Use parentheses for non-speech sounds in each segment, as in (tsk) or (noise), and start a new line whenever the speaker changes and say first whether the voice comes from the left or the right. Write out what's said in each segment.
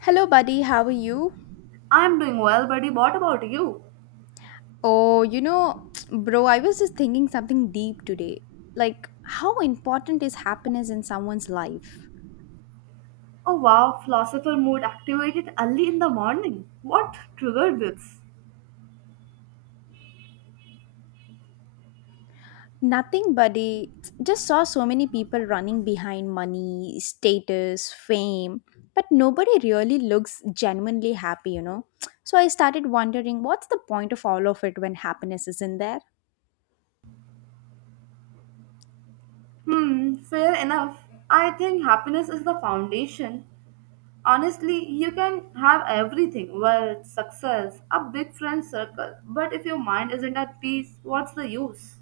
left: Hello, buddy. How are you?
right: I'm doing well, buddy. What about you?
left: Oh, you know, (tsk) bro, I was just thinking something deep today. Like, how important is happiness in someone's life?
right: Oh wow, philosopher mood activated early in the morning. What triggered this?
left: Nothing, buddy. Just saw so many people running behind money, status, fame, but nobody really looks genuinely happy, you know? (tsk) So I started wondering, what's the point of all of it when happiness isn't there?
right: Hmm, fair enough. I think happiness is the foundation. Honestly, you can have everything wealth, success, a big friend circle. But if your mind isn't at peace, what's the use?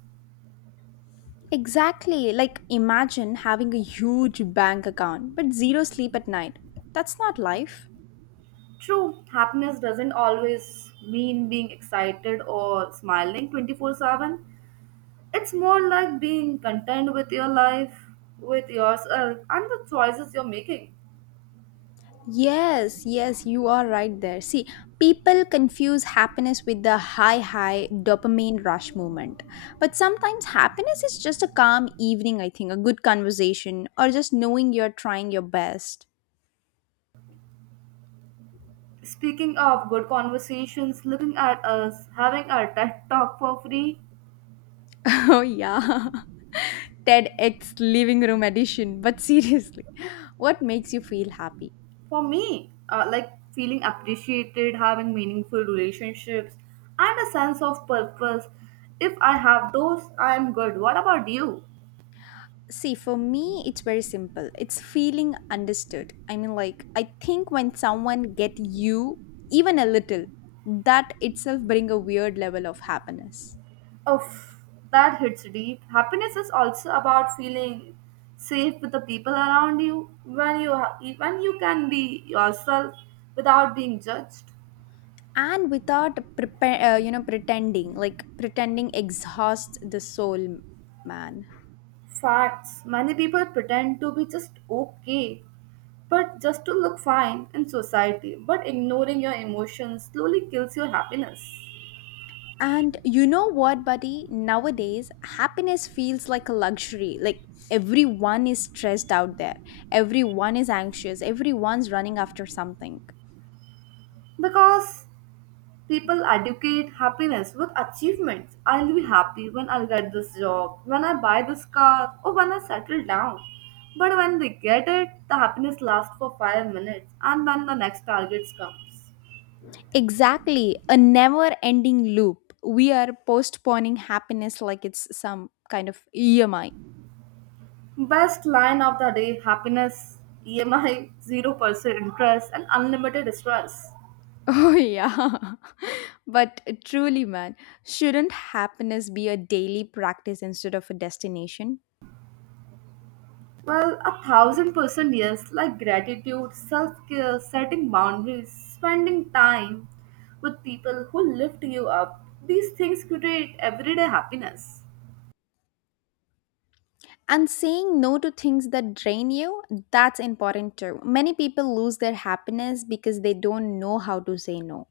left: Exactly. Like, imagine having a huge bank account, but zero sleep at night. That's not life.
right: True, happiness doesn't always mean being excited or smiling 24/7. It's more like being content with your life, with yourself, and the choices you're making.
left: Yes, yes, you are right there. See, people confuse happiness with the high dopamine rush moment. But sometimes happiness is just a calm evening, I think, a good conversation, or just knowing you're trying your best.
right: Speaking of good conversations, looking at us, having our TED talk for free,
left: (laughs) Oh, yeah. TEDx living room edition. But seriously, (laughs) what makes you feel happy?
right: for me, like feeling appreciated, having meaningful relationships, and a sense of purpose. If I have those, I am good. What about you?
left: See, for me, it's very simple. It's feeling understood. I mean, like, I think when someone get you even a little, that itself bring a weird level of happiness.
right: Oof, that hits deep. Happiness is also about feeling safe with the people around you when you when you can be yourself without being judged.
left: And without prepare, pretending, like pretending exhausts the soul, man.
right: Facts. Many people pretend to be just okay, but just to look fine in society. But ignoring your emotions slowly kills your happiness
left: And you know what, buddy? Nowadays, happiness feels like a luxury. Like everyone is stressed out there. Everyone is anxious. Everyone's running after something.
right: because people educate happiness with achievements. I'll be happy when I'll get this job, when I buy this car, or when I settle down. But when they get it, the happiness lasts for 5 minutes and then the next target comes.
left: Exactly, a never ending loop. We are postponing happiness like it's some kind of EMI. (laughs)
right: Best line of the day happiness, EMI, 0% (laughs) interest, and unlimited stress.
left: Oh, yeah. (laughs) But truly, man, shouldn't happiness be a daily practice instead of a destination?
right: Well, 1,000% yes, like gratitude, self care, setting boundaries, spending time with people who lift you up. These things create everyday happiness.
left: And saying no to things that drain you, that's important too. Many people lose their happiness because they don't know how to say no.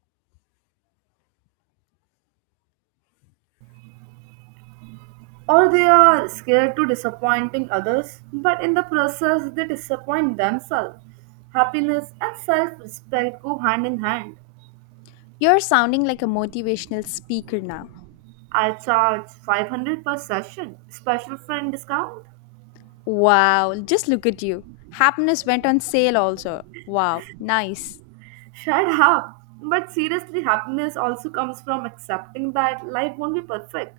right: Or they are scared to disappointing others, but in the process they disappoint themselves. Happiness and self respect go hand in hand.
left: You're sounding like a motivational speaker now.
right: I charge 500 per session, special friend discount.
left: Wow, just look at you. Happiness went on sale also. Wow, nice.
right: Shut up. But seriously, happiness also comes from accepting that life won't be perfect,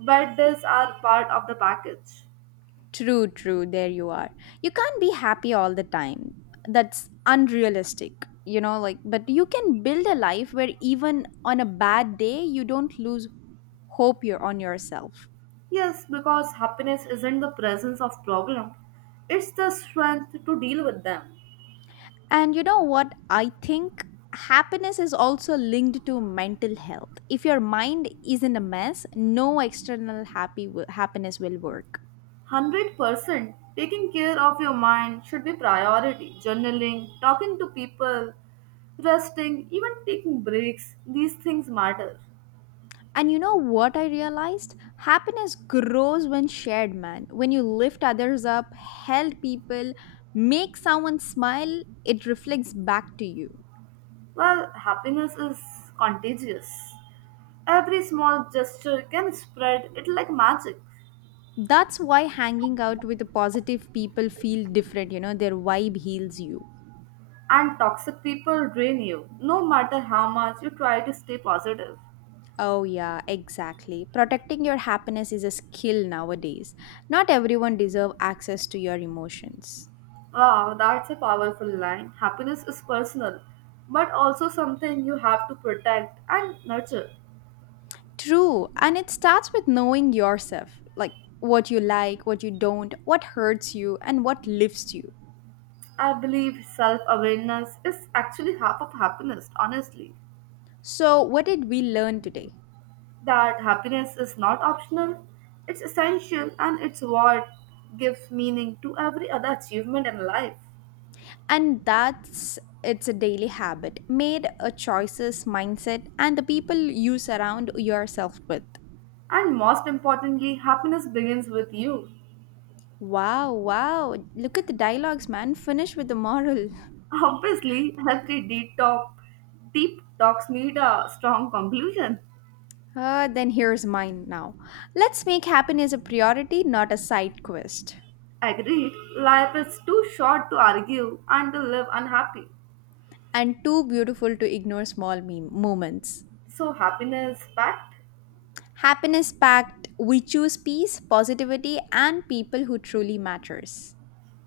right: but these are part of the package.
left: True, true, there you are. You can't be happy all the time. That's unrealistic, you know, like, but you can build a life where even on a bad day, you don't lose hope you're on yourself.
right: Yes, because happiness isn't the presence of problem, it's the strength to deal with them.
left: And you know what? I think happiness is also linked to mental health. If your mind is in a mess, no external happiness will work.
right: 100% taking care of your mind should be priority. Journaling, talking to people, resting, even taking breaks, these things matter.
left: And you know what I realized? Happiness grows when shared, man. When you lift others up, help people, make someone smile, it reflects back to you.
right: Well, happiness is contagious. Every small gesture can spread it like magic,
left: That's why hanging out with the positive people feel different, you know, their vibe heals you.
right: and toxic people drain you, no matter how much you try to stay positive.
left: Oh, yeah, exactly. Protecting your happiness is a skill nowadays. Not everyone deserves access to your emotions.
right: Wow, that's a powerful line. Happiness is personal, but also something you have to protect and nurture.
left: True. And it starts with knowing yourself, like, what you don't, what hurts you, and what lifts you.
right: I believe self awareness is actually half of happiness, honestly.
left: So, what did we learn today?
right: That happiness is not optional, it's essential and it's what gives meaning to every other achievement in life.
left: And that's it's a daily habit made a choices mindset and the people you surround yourself with.
right: And most importantly, happiness begins with you.
left: Wow, wow. Look at the dialogues, man. Finish with the moral. (laughs)
right: Obviously, every deep talk, deep talks need a strong conclusion.
left: Then here's mine now. Let's make happiness a priority, not a side quest.
right: Agreed, life is too short to argue and to live unhappy.
left: And too beautiful to ignore small meme moments.
right: So, happiness fact?
left: Happiness pact, we choose peace, positivity and people who truly matters.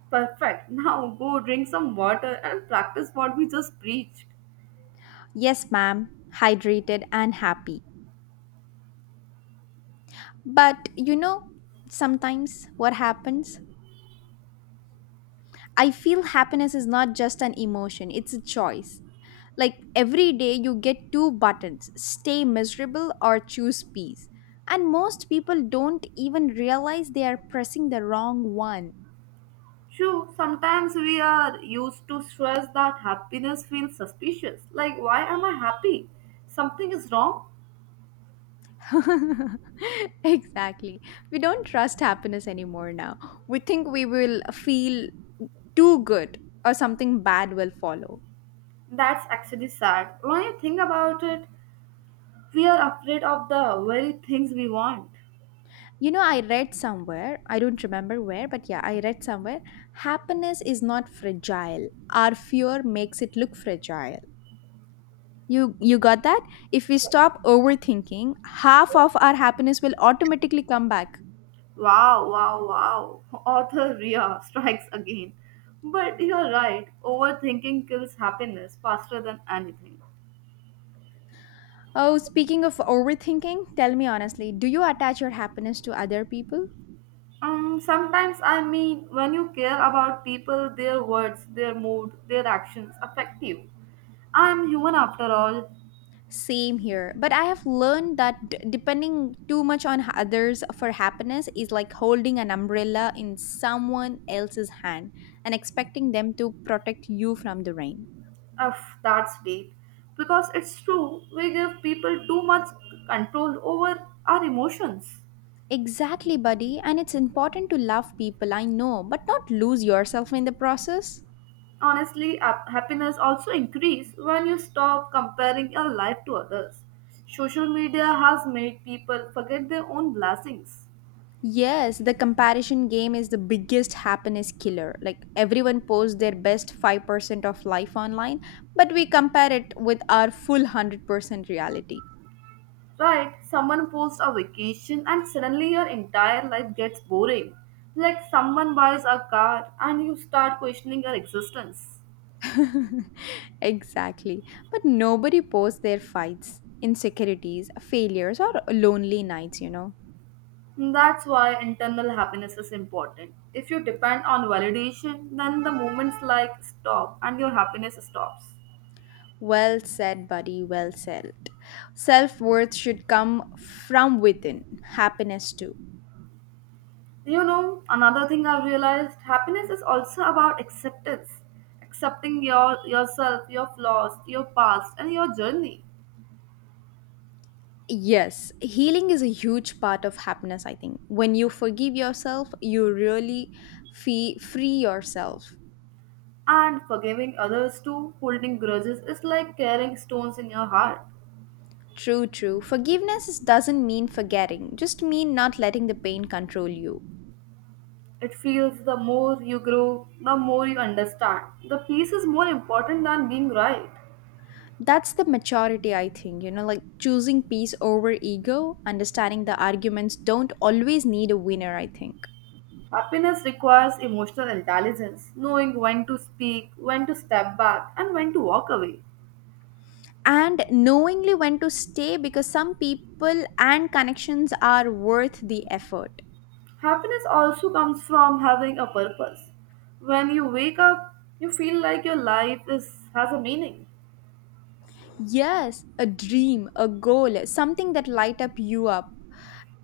right: Perfect. Now go drink some water and practice what we just preached.
left: Yes, ma'am, hydrated and happy. But you know, sometimes what happens? I feel happiness is not just an emotion, it's a choice. Like every day you get two buttons, stay miserable or choose peace. And most people don't even realize they are pressing the wrong one.
right: True, sometimes we are used to stress that happiness feels suspicious. Like, why am I happy? Something is wrong?
left: (laughs) Exactly. We don't trust happiness anymore now. We think we will feel too good or something bad will follow.
right: That's actually sad. When you think about it, we are afraid of the very things we want.
left: You know, I read somewhere, I don't remember where, but yeah, I read somewhere, happiness is not fragile. Our fear makes it look fragile. You got that? If we stop overthinking, half of our happiness will automatically come back.
right: Wow, wow, wow. (laughs) Author Ria strikes again. But you're right, overthinking kills happiness faster than anything.
left: Oh, speaking of overthinking, tell me honestly, do you attach your happiness to other people?
right: Sometimes I mean, when you care about people, their words, their mood, their actions affect you. I'm human after all.
left: Same here. But I have learned that depending too much on others for happiness is like holding an umbrella in someone else's hand and expecting them to protect you from the rain.
right: Ugh, that's deep. Because it's true, we give people too much control over our emotions.
left: Exactly, buddy. And it's important to love people, I know, but not lose yourself in the process.
right: Honestly, happiness also increases when you stop comparing your life to others. Social media has made people forget their own blessings.
left: Yes, the comparison game is the biggest happiness killer. Like everyone posts their best 5% of life online, but we compare it with our full 100% reality.
right: Right, someone posts a vacation and suddenly your entire life gets boring. Like someone buys a car and you start questioning your existence.
left: (laughs) Exactly. But nobody posts their fights, insecurities, failures, or lonely nights, you know.
right: That's why internal happiness is important. If you depend on validation, then the moments like stop and your happiness stops.
left: Well said, buddy. Well said. Self worth should come from within, happiness too.
right: You know, another thing I've realized happiness is also about acceptance. Accepting your yourself, your flaws, your past and your journey.
left: Yes, healing is a huge part of happiness, I think. When you forgive yourself, you really free yourself.
right: And forgiving others too, holding grudges is like carrying stones in your heart.
left: True, true. Forgiveness is- doesn't mean forgetting, just mean not letting the pain control you.
right: It feels the more you grow, the more you understand. The peace is more important than being right.
left: That's the maturity, I think, you know, like choosing peace over ego, understanding the arguments don't always need a winner, I think.
right: Happiness requires emotional intelligence, knowing when to speak, when to step back, and when to walk away.
left: And knowingly when to stay because some people and connections are worth the effort.
right: Happiness also comes from having a purpose. When you wake up, you feel like your life has a meaning.
left: Yes, a dream, a goal, something that light up you up.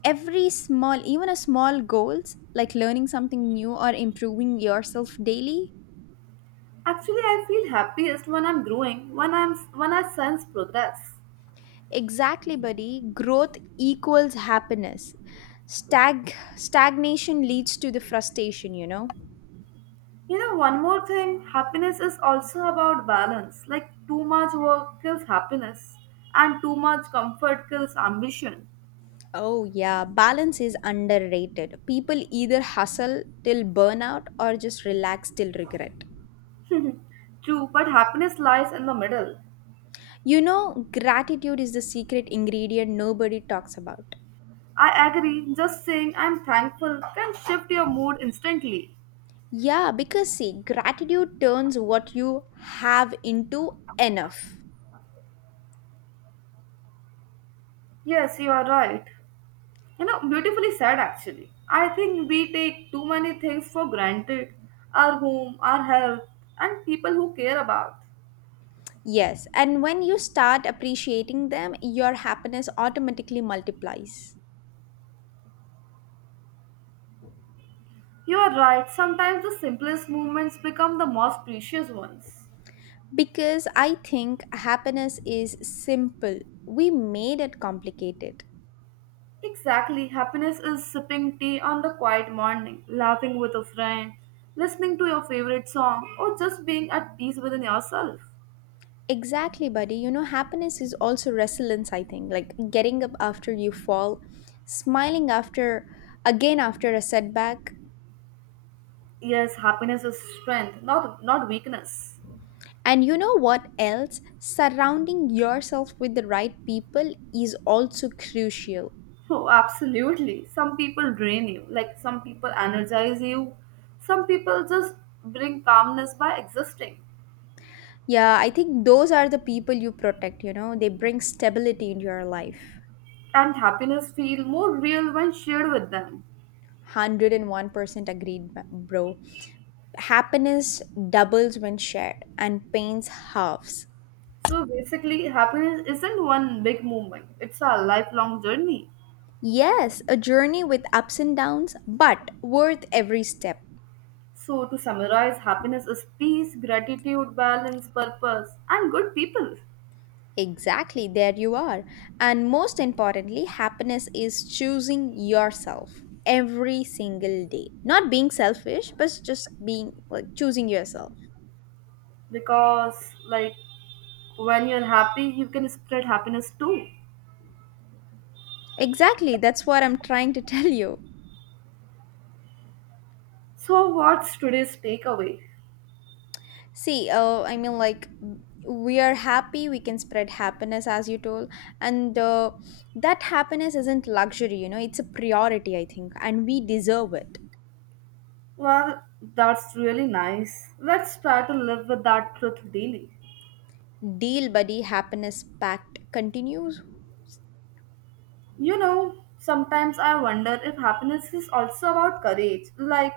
left: Every small, even a small goals like learning something new or improving yourself daily.
right: Actually, I feel happiest when I'm growing, when I sense progress.
left: Exactly, buddy. Growth equals happiness. Stagnation leads to the frustration, you know.
right: You know, one more thing, happiness is also about balance. Like too much work kills happiness, and too much comfort kills ambition.
left: Oh yeah, balance is underrated. People either hustle till burnout or just relax till regret.
right: True, but happiness lies in the middle.
left: You know, gratitude is the secret ingredient nobody talks about.
right: I agree, just saying I'm thankful can shift your mood instantly.
left: Yeah, because see, gratitude turns what you have into enough.
right: Yes, you are right. You know, beautifully said actually. I think we take too many things for granted our home, our health, and people who care about.
left: Yes, and when you start appreciating them, your happiness automatically multiplies.
right: You are right, sometimes the simplest moments become the most precious ones.
left: Because I think happiness is simple. We made it complicated.
right: Exactly, happiness is sipping tea on the quiet morning, laughing with a friend, listening to your favorite song, or just being at peace within yourself.
left: Exactly, buddy. You know, happiness is also resilience, I think. Like getting up after you fall, smiling after, again after a setback.
right: Yes, happiness is strength, not weakness.
left: And you know what else? Surrounding yourself with the right people is also crucial.
right: Oh, absolutely. Some people drain you, like some people energize you. Some people just bring calmness by existing.
left: Yeah, I think those are the people you protect, you know, they bring stability in your life.
right: And happiness feel more real when shared with them.
left: 101% agreed, bro. Happiness doubles when shared, and pains halves.
right: So basically, happiness isn't one big moment. It's a lifelong journey.
left: Yes, a journey with ups and downs, but worth every step.
right: So to summarize, happiness is peace, gratitude, balance, purpose, and good people.
left: Exactly, there you are. And most importantly, happiness is choosing yourself every single day. Not being selfish, but just being like choosing yourself.
right: Because like when you're happy, you can spread happiness too.
left: Exactly, that's what I'm trying to (laughs) tell you.
right: So, what's today's takeaway?
left: See, I mean, like, we are happy, we can spread happiness, as you told. And that happiness isn't luxury, you know, it's a priority, I think, and we deserve it.
right: Well, that's really nice. Let's try to live with that truth daily.
left: Deal, buddy, happiness pact continues.
right: You know, sometimes I wonder if happiness is also about courage. Like,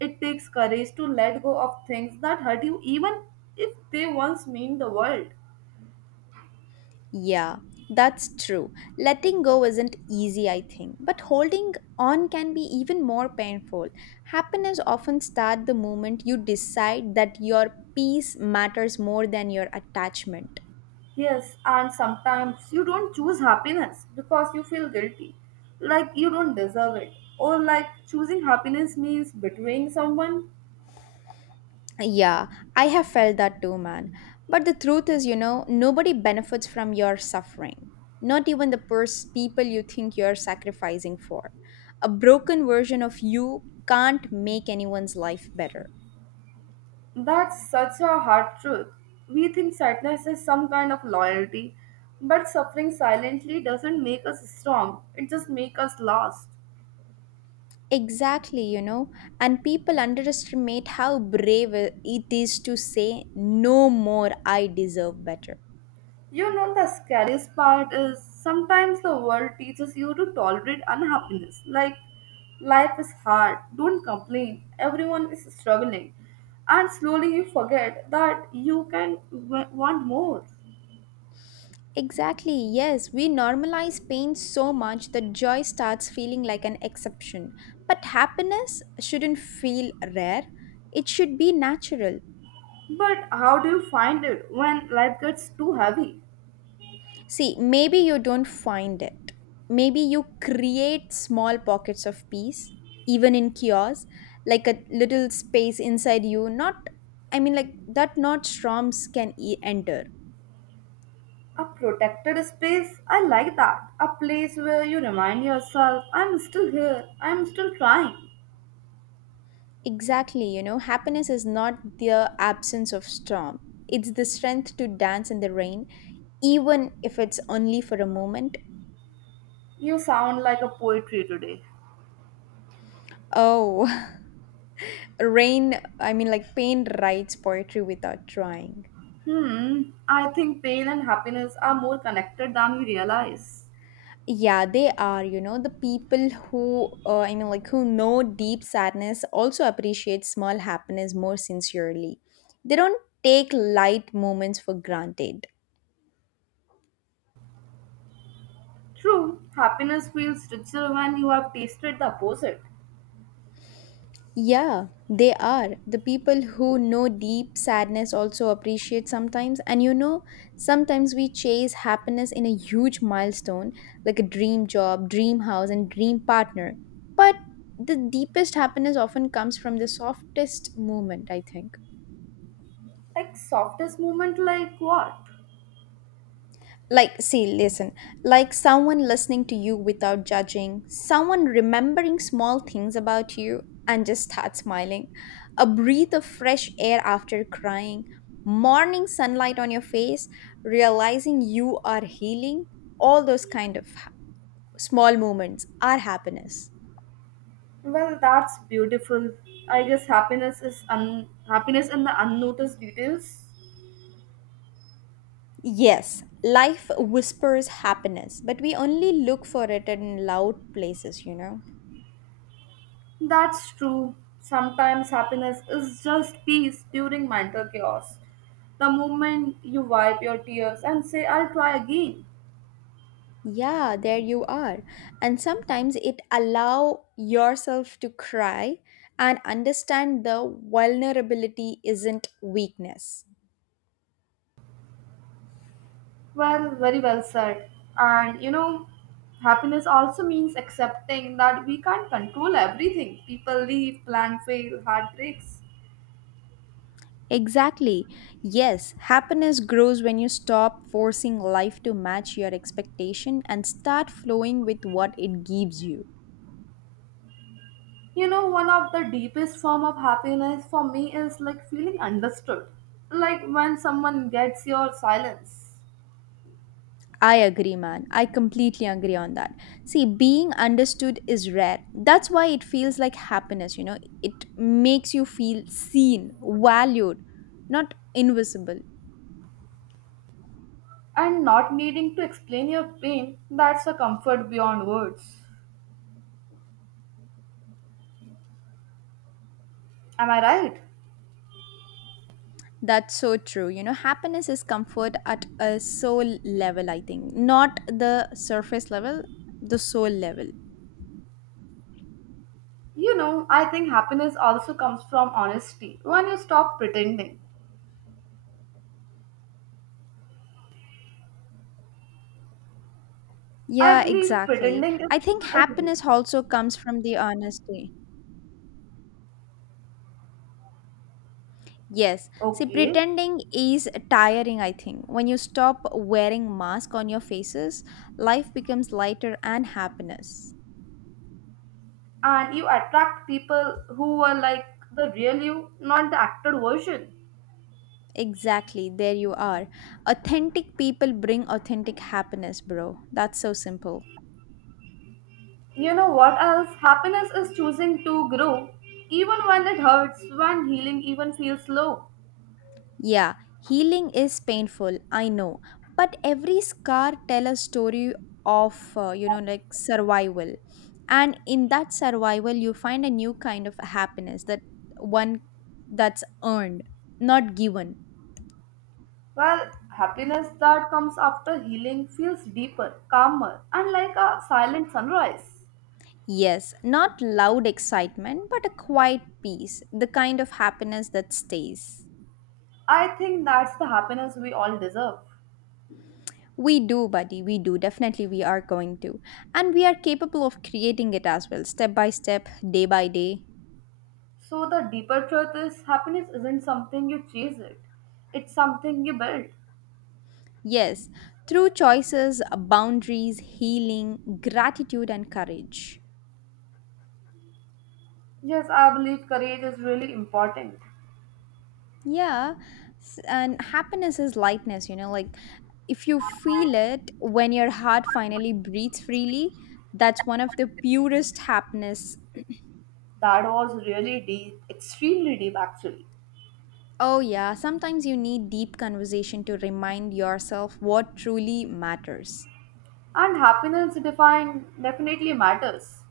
right: it takes courage to let go of things that hurt you, even if they once mean the world.
left: Yeah, that's true. Letting go isn't easy, I think, but holding on can be even more painful. Happiness often starts the moment you decide that your peace matters more than your attachment.
right: Yes, and sometimes you don't choose happiness because you feel guilty, like you don't deserve it, or like choosing happiness means betraying someone.
left: Yeah, I have felt that too, man. But the truth is, you know, nobody benefits from your suffering. Not even the people you think you're sacrificing for. A broken version of you can't make anyone's life better.
right: That's such a hard truth. We think sadness is some kind of loyalty, but suffering silently doesn't make us strong, it just makes us lost.
left: Exactly, you know, and people underestimate how brave it is to say, no more, I deserve better.
right: You know, the scariest part is sometimes the world teaches you to tolerate unhappiness. Like, life is hard, don't complain, everyone is struggling. And slowly you forget that you can want more.
left: Exactly, yes, we normalize pain so much that joy starts feeling like an exception. But happiness shouldn't feel rare, it should be natural.
right: But how do you find it when life gets too heavy?
left: See, maybe you don't find it. Maybe you create small pockets of peace, even in chaos, like a little space inside you, not, I mean, like that, not storms can enter.
right: A protected space? I like that. A place where you remind yourself, I'm still here, I'm still trying.
left: Exactly, you know, happiness is not the absence of storm. It's the strength to dance in the rain, even if it's only for a moment.
right: You sound like a poetry today.
left: Oh, (laughs) rain, I mean, like pain writes poetry without trying.
right: Hmm, I think pain and happiness are more connected than we realize.
left: Yeah, they are, you know, the people who, I mean, like, who know deep sadness also appreciate small happiness more sincerely. They don't take light moments for granted.
right: True, happiness feels richer when you have tasted the opposite.
left: Yeah, they are. The people who know deep sadness also appreciate sometimes. And you know, sometimes we chase happiness in a huge milestone, like a dream job, dream house, and dream partner. But the deepest happiness often comes from the softest moment, I think.
right: Like softest moment, like what?
left: Like see listen, like someone listening to you without judging, someone remembering small things about you and just start smiling, a breath of fresh air after crying, morning sunlight on your face, realizing you are healing, all those kind of small moments are happiness.
right: Well, that's beautiful. I guess happiness is happiness in the unnoticed details.
left: Yes, life whispers happiness, but we only look for it in loud places, you know.
right: That's true. Sometimes happiness is just peace during mental chaos. The moment you wipe your tears and say, I'll try again.
left: Yeah, there you are. And sometimes it allow yourself to cry and understand the vulnerability isn't weakness.
right: Well, very well said. And you know, happiness also means accepting that we can't control everything. People leave, plan fail, heartbreaks.
left: Exactly, yes, happiness grows when you stop forcing life to match your expectation and start flowing with what it gives you.
right: You know, one of the deepest form of happiness for me is like feeling understood. Like when someone gets your silence.
left: I agree, man. I completely agree on that. See, being understood is rare. That's why it feels like happiness, you know. It makes you feel seen, valued, not invisible.
right: And not needing to explain your pain, that's a comfort beyond words. Am I right?
left: That's so true. You know, happiness is comfort at a soul level, I think, not the surface level, the soul level.
right: You know, I think happiness also comes from honesty when you stop pretending. I
left: Yeah,
right: believe
left: exactly.
right: pretending is
left: I think happiness
right: empowering.
left: also comes from the honesty. Yes. See,
right: Okay,
left: pretending is tiring, I think. When you stop wearing mask on your faces, life becomes lighter and happiness.
right: and you attract people who are like the real you, not the acted version.
left: Exactly. There you are. Authentic people bring authentic happiness, bro. That's so simple.
right: You know what else? Happiness is choosing to grow, even when it hurts, when healing even feels low.
left: Yeah, healing is painful, I know, but every scar tell a story of you know like survival. And in that survival you find a new kind of happiness that one that's earned, not given.
right: Well, happiness that comes after healing feels deeper, calmer, and like a silent sunrise.
left: Yes, not loud excitement, but a quiet peace, the kind of happiness that stays.
right: I think that's the happiness we all deserve.
left: We do, buddy, we do. Definitely, we are going to. And we are capable of creating it as well, step by step, day by day.
right: So, the deeper truth is happiness isn't something you chase it, it's something you build.
left: Yes, through choices, boundaries, healing, gratitude, and courage.
right: Yes, I believe courage is really important.
left: Yeah, and happiness is lightness, you know, like if you feel it when your heart finally breathes freely, that's one of the purest happiness.
right: That was really deep, extremely deep actually.
left: Oh, yeah, sometimes you need deep conversation to remind yourself what truly matters.
right: And happiness define definitely matters.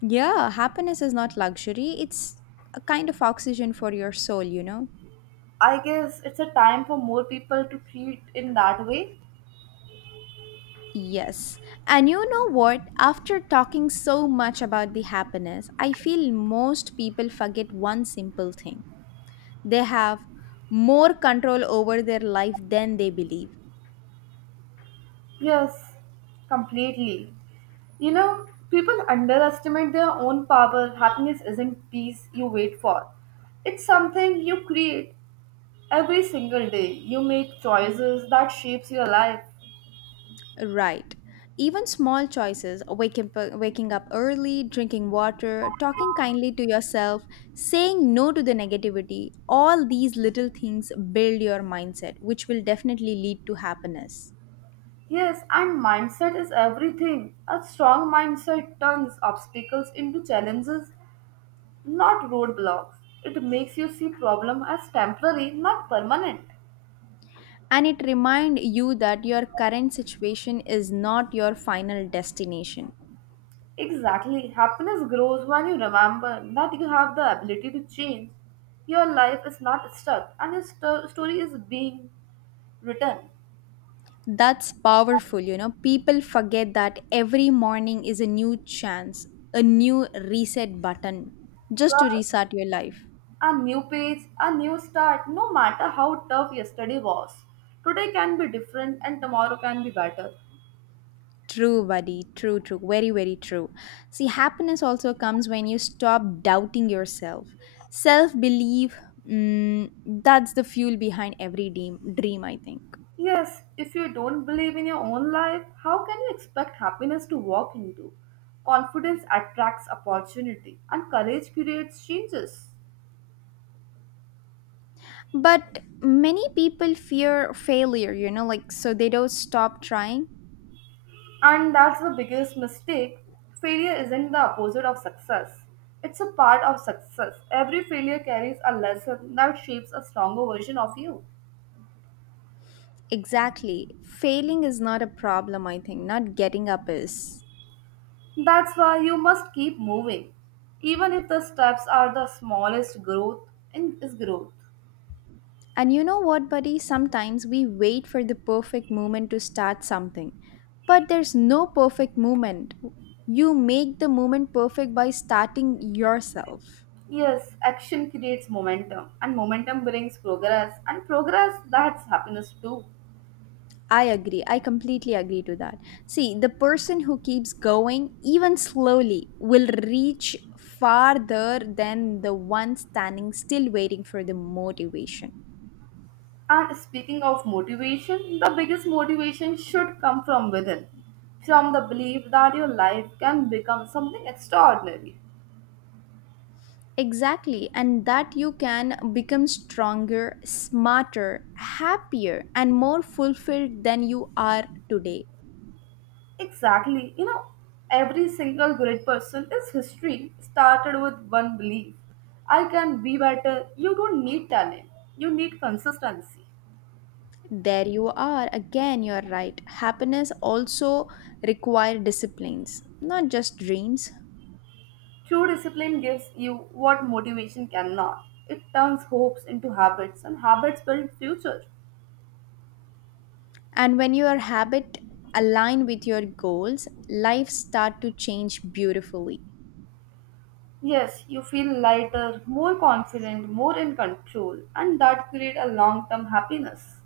left: Yeah, happiness is not luxury, it's a kind of oxygen for your soul, you know.
right: I guess it's a time for more people to treat in that way.
left: Yes. And you know what? After talking so much about the happiness, I feel most people forget one simple thing. They have more control over their life than they believe.
right: Yes, completely. You know, people underestimate their own power. Happiness isn't peace you wait for, it's something you create every single day. You make choices that shapes your life.
left: Right. Even small choices, waking up early, drinking water, talking kindly to yourself, saying no to the negativity, all these little things build your mindset, which will definitely lead to happiness.
right: Yes, and mindset is everything. A strong mindset turns obstacles into challenges, not roadblocks. It makes you see problem as temporary, not permanent.
left: And it reminds you that your current situation is not your final destination.
right: Exactly. Happiness grows when you remember that you have the ability to change. Your life is not stuck, and your story is being written.
left: That's powerful, you know. People forget that every morning is a new chance, a new reset button
right: So,
left: just to restart your life.
right: a new page, a new start, no matter how tough yesterday was. Today can be different, and tomorrow can be better.
left: True, buddy. True, true. Very, very true. See, happiness also comes when you stop doubting yourself. Self belief, mm, that's the fuel behind every dream, I think.
right: Yes, if you don't believe in your own life, how can you expect happiness to walk into? Confidence attracts opportunity, and courage creates changes.
left: But many people fear failure, you know, like so they don't stop trying.
right: And that's the biggest mistake. Failure isn't the opposite of success, it's a part of success. Every failure carries a lesson that shapes a stronger version of you.
left: Exactly. Failing is not a problem, I think. Not getting up is.
right: That's why you must keep moving, even if the steps are the smallest growth in is growth.
left: And you know what, buddy? Sometimes we wait for the perfect moment to start something. But there's no perfect moment. You make the moment perfect by starting yourself.
right: Yes, action creates momentum, and momentum brings progress, and progress that's happiness too.
left: I agree. I completely agree to that. See, the person who keeps going, even slowly, will reach farther than the one standing still waiting for the motivation.
right: And speaking of motivation, the biggest motivation should come from within, from the belief that your life can become something extraordinary.
left: Exactly. And that you can become stronger, smarter, happier, and more fulfilled than you are today.
right: Exactly, you know, every single great person is history started with one belief I can be better. You don't need talent, you need consistency.
left: There you are. Again, you're right. Happiness also require disciplines, not just dreams.
right: True discipline gives you what motivation cannot. It turns hopes into habits, and habits build future.
left: And when your habit align with your goals, life start to change beautifully.
right: Yes, you feel lighter, more confident, more in control, and that create a long-term happiness.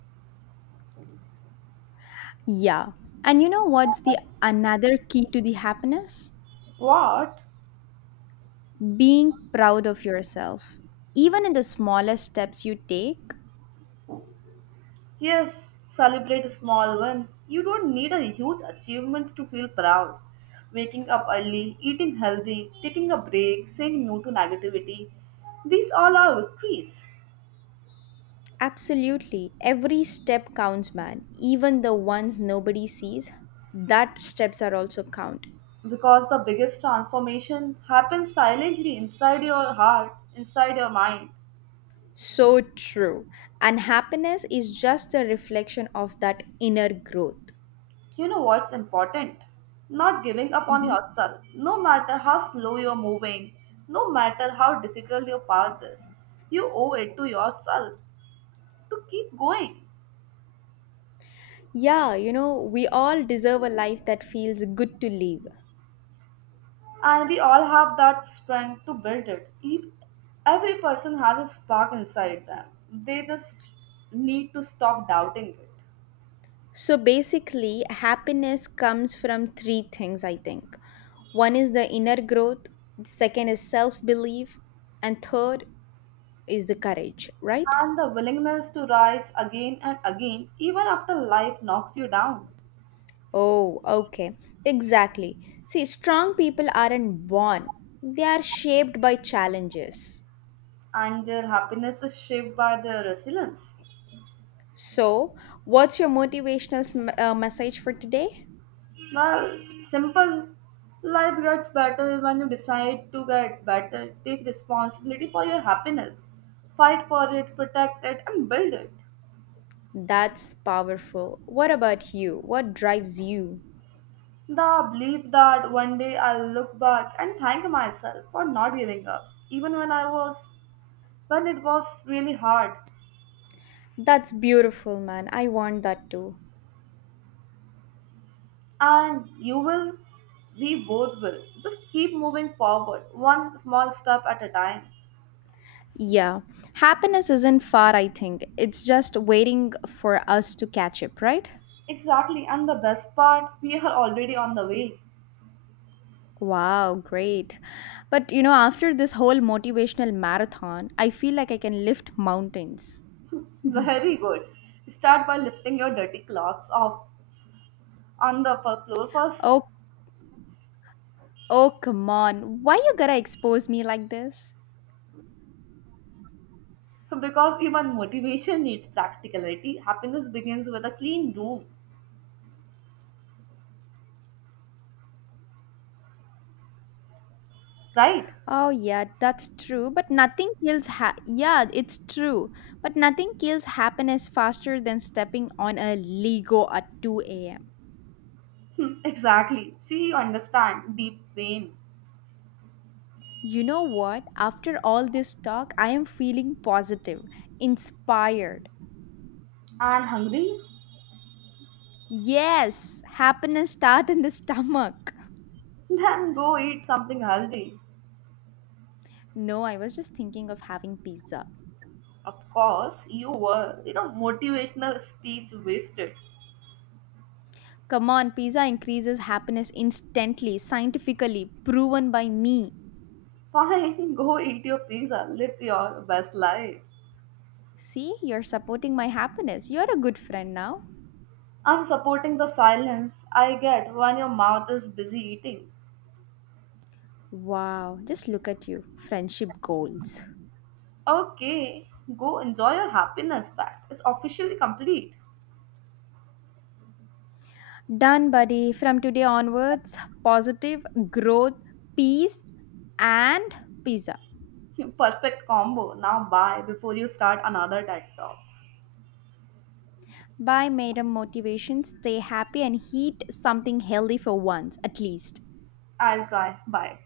left: Yeah. And you know what's the another key to the happiness?
right: What?
left: Being proud of yourself. Even in the smallest steps you take,
right: Yes, celebrate small ones. You don't need a huge achievement to feel proud. Waking up early, eating healthy, taking a break, saying no to negativity. These all are victories.
left: absolutely every step counts, man. Even the ones nobody sees, that steps are also count.
right: Because the biggest transformation happens silently inside your heart, inside your mind.
left: So true. And happiness is just a reflection of that inner growth.
right: You know what's important? Not giving up on
left: Mhm.
right: yourself. No matter how slow you're moving, no matter how difficult your path is, you owe it to yourself to keep going.
left: Yeah, you know, we all deserve a life that feels good to live.
right: And we all have that strength to build it. If every person has a spark inside them, they just need to stop doubting it.
left: So basically, happiness comes from three things, I think. One is the inner growth, second is self belief, and third is the courage, right?
right: And the willingness to rise again and again, even after life knocks you down.
left: Oh, okay. Exactly. See, strong people aren't born, they are shaped by challenges.
right: And their happiness is shaped by their resilience.
left: So, what's your motivational message for today?
right: Well, simple. Life gets better when you decide to get better. Take responsibility for your happiness. Fight for it, protect it, and build it.
left: That's powerful. What about you? What drives you?
right: The belief that one day I'll look back and thank myself for not giving up, even when when it was really hard.
left: That's beautiful, man. I want that too.
right: And you will, we both will. Just keep moving forward, one small step at a time.
left: Yeah. Happiness isn't far, I think. It's just waiting for us to catch up, right?
right: Exactly, and the best part, we are already on the way.
left: Wow, great. But you know, after this whole motivational marathon, I feel like I can lift mountains.
right: Very good. Start by lifting your dirty clothes off on the upper floor first.
left: Oh, oh, come on. Why you gotta expose me like this?
right: Because even motivation needs practicality, happiness begins with a clean room, right?
left: Oh, yeah, that's true. But nothing kills yeah, it's true. But nothing kills happiness faster than stepping on a Lego at 2 a.m.
right: Hmm, exactly. See, you understand deep pain
left: You know what? After all this talk, I am feeling positive, inspired.
right: and hungry?
left: Yes, happiness start in the stomach. (laughs)
right: Then go eat something healthy.
left: No, I was just thinking of having pizza.
right: Of course, you were, you know, motivational speech wasted.
left: Come on, pizza increases happiness instantly, scientifically proven by me.
right: Fine, (laughs) go eat your pizza, live your best life.
left: See, you're supporting my happiness. You're a good friend now.
right: I'm supporting the silence I get when your mouth is busy eating.
left: Wow, just look at you. Friendship goals.
right: Okay, go enjoy your happiness pact. It's officially complete.
left: Done, buddy. From today onwards, positive growth, peace, and pizza.
right: (laughs) Perfect combo. Now bye before you start another TED talk.
left: Bye, madam motivation. Stay happy and eat something healthy for once, at least.
right: I'll try. Bye.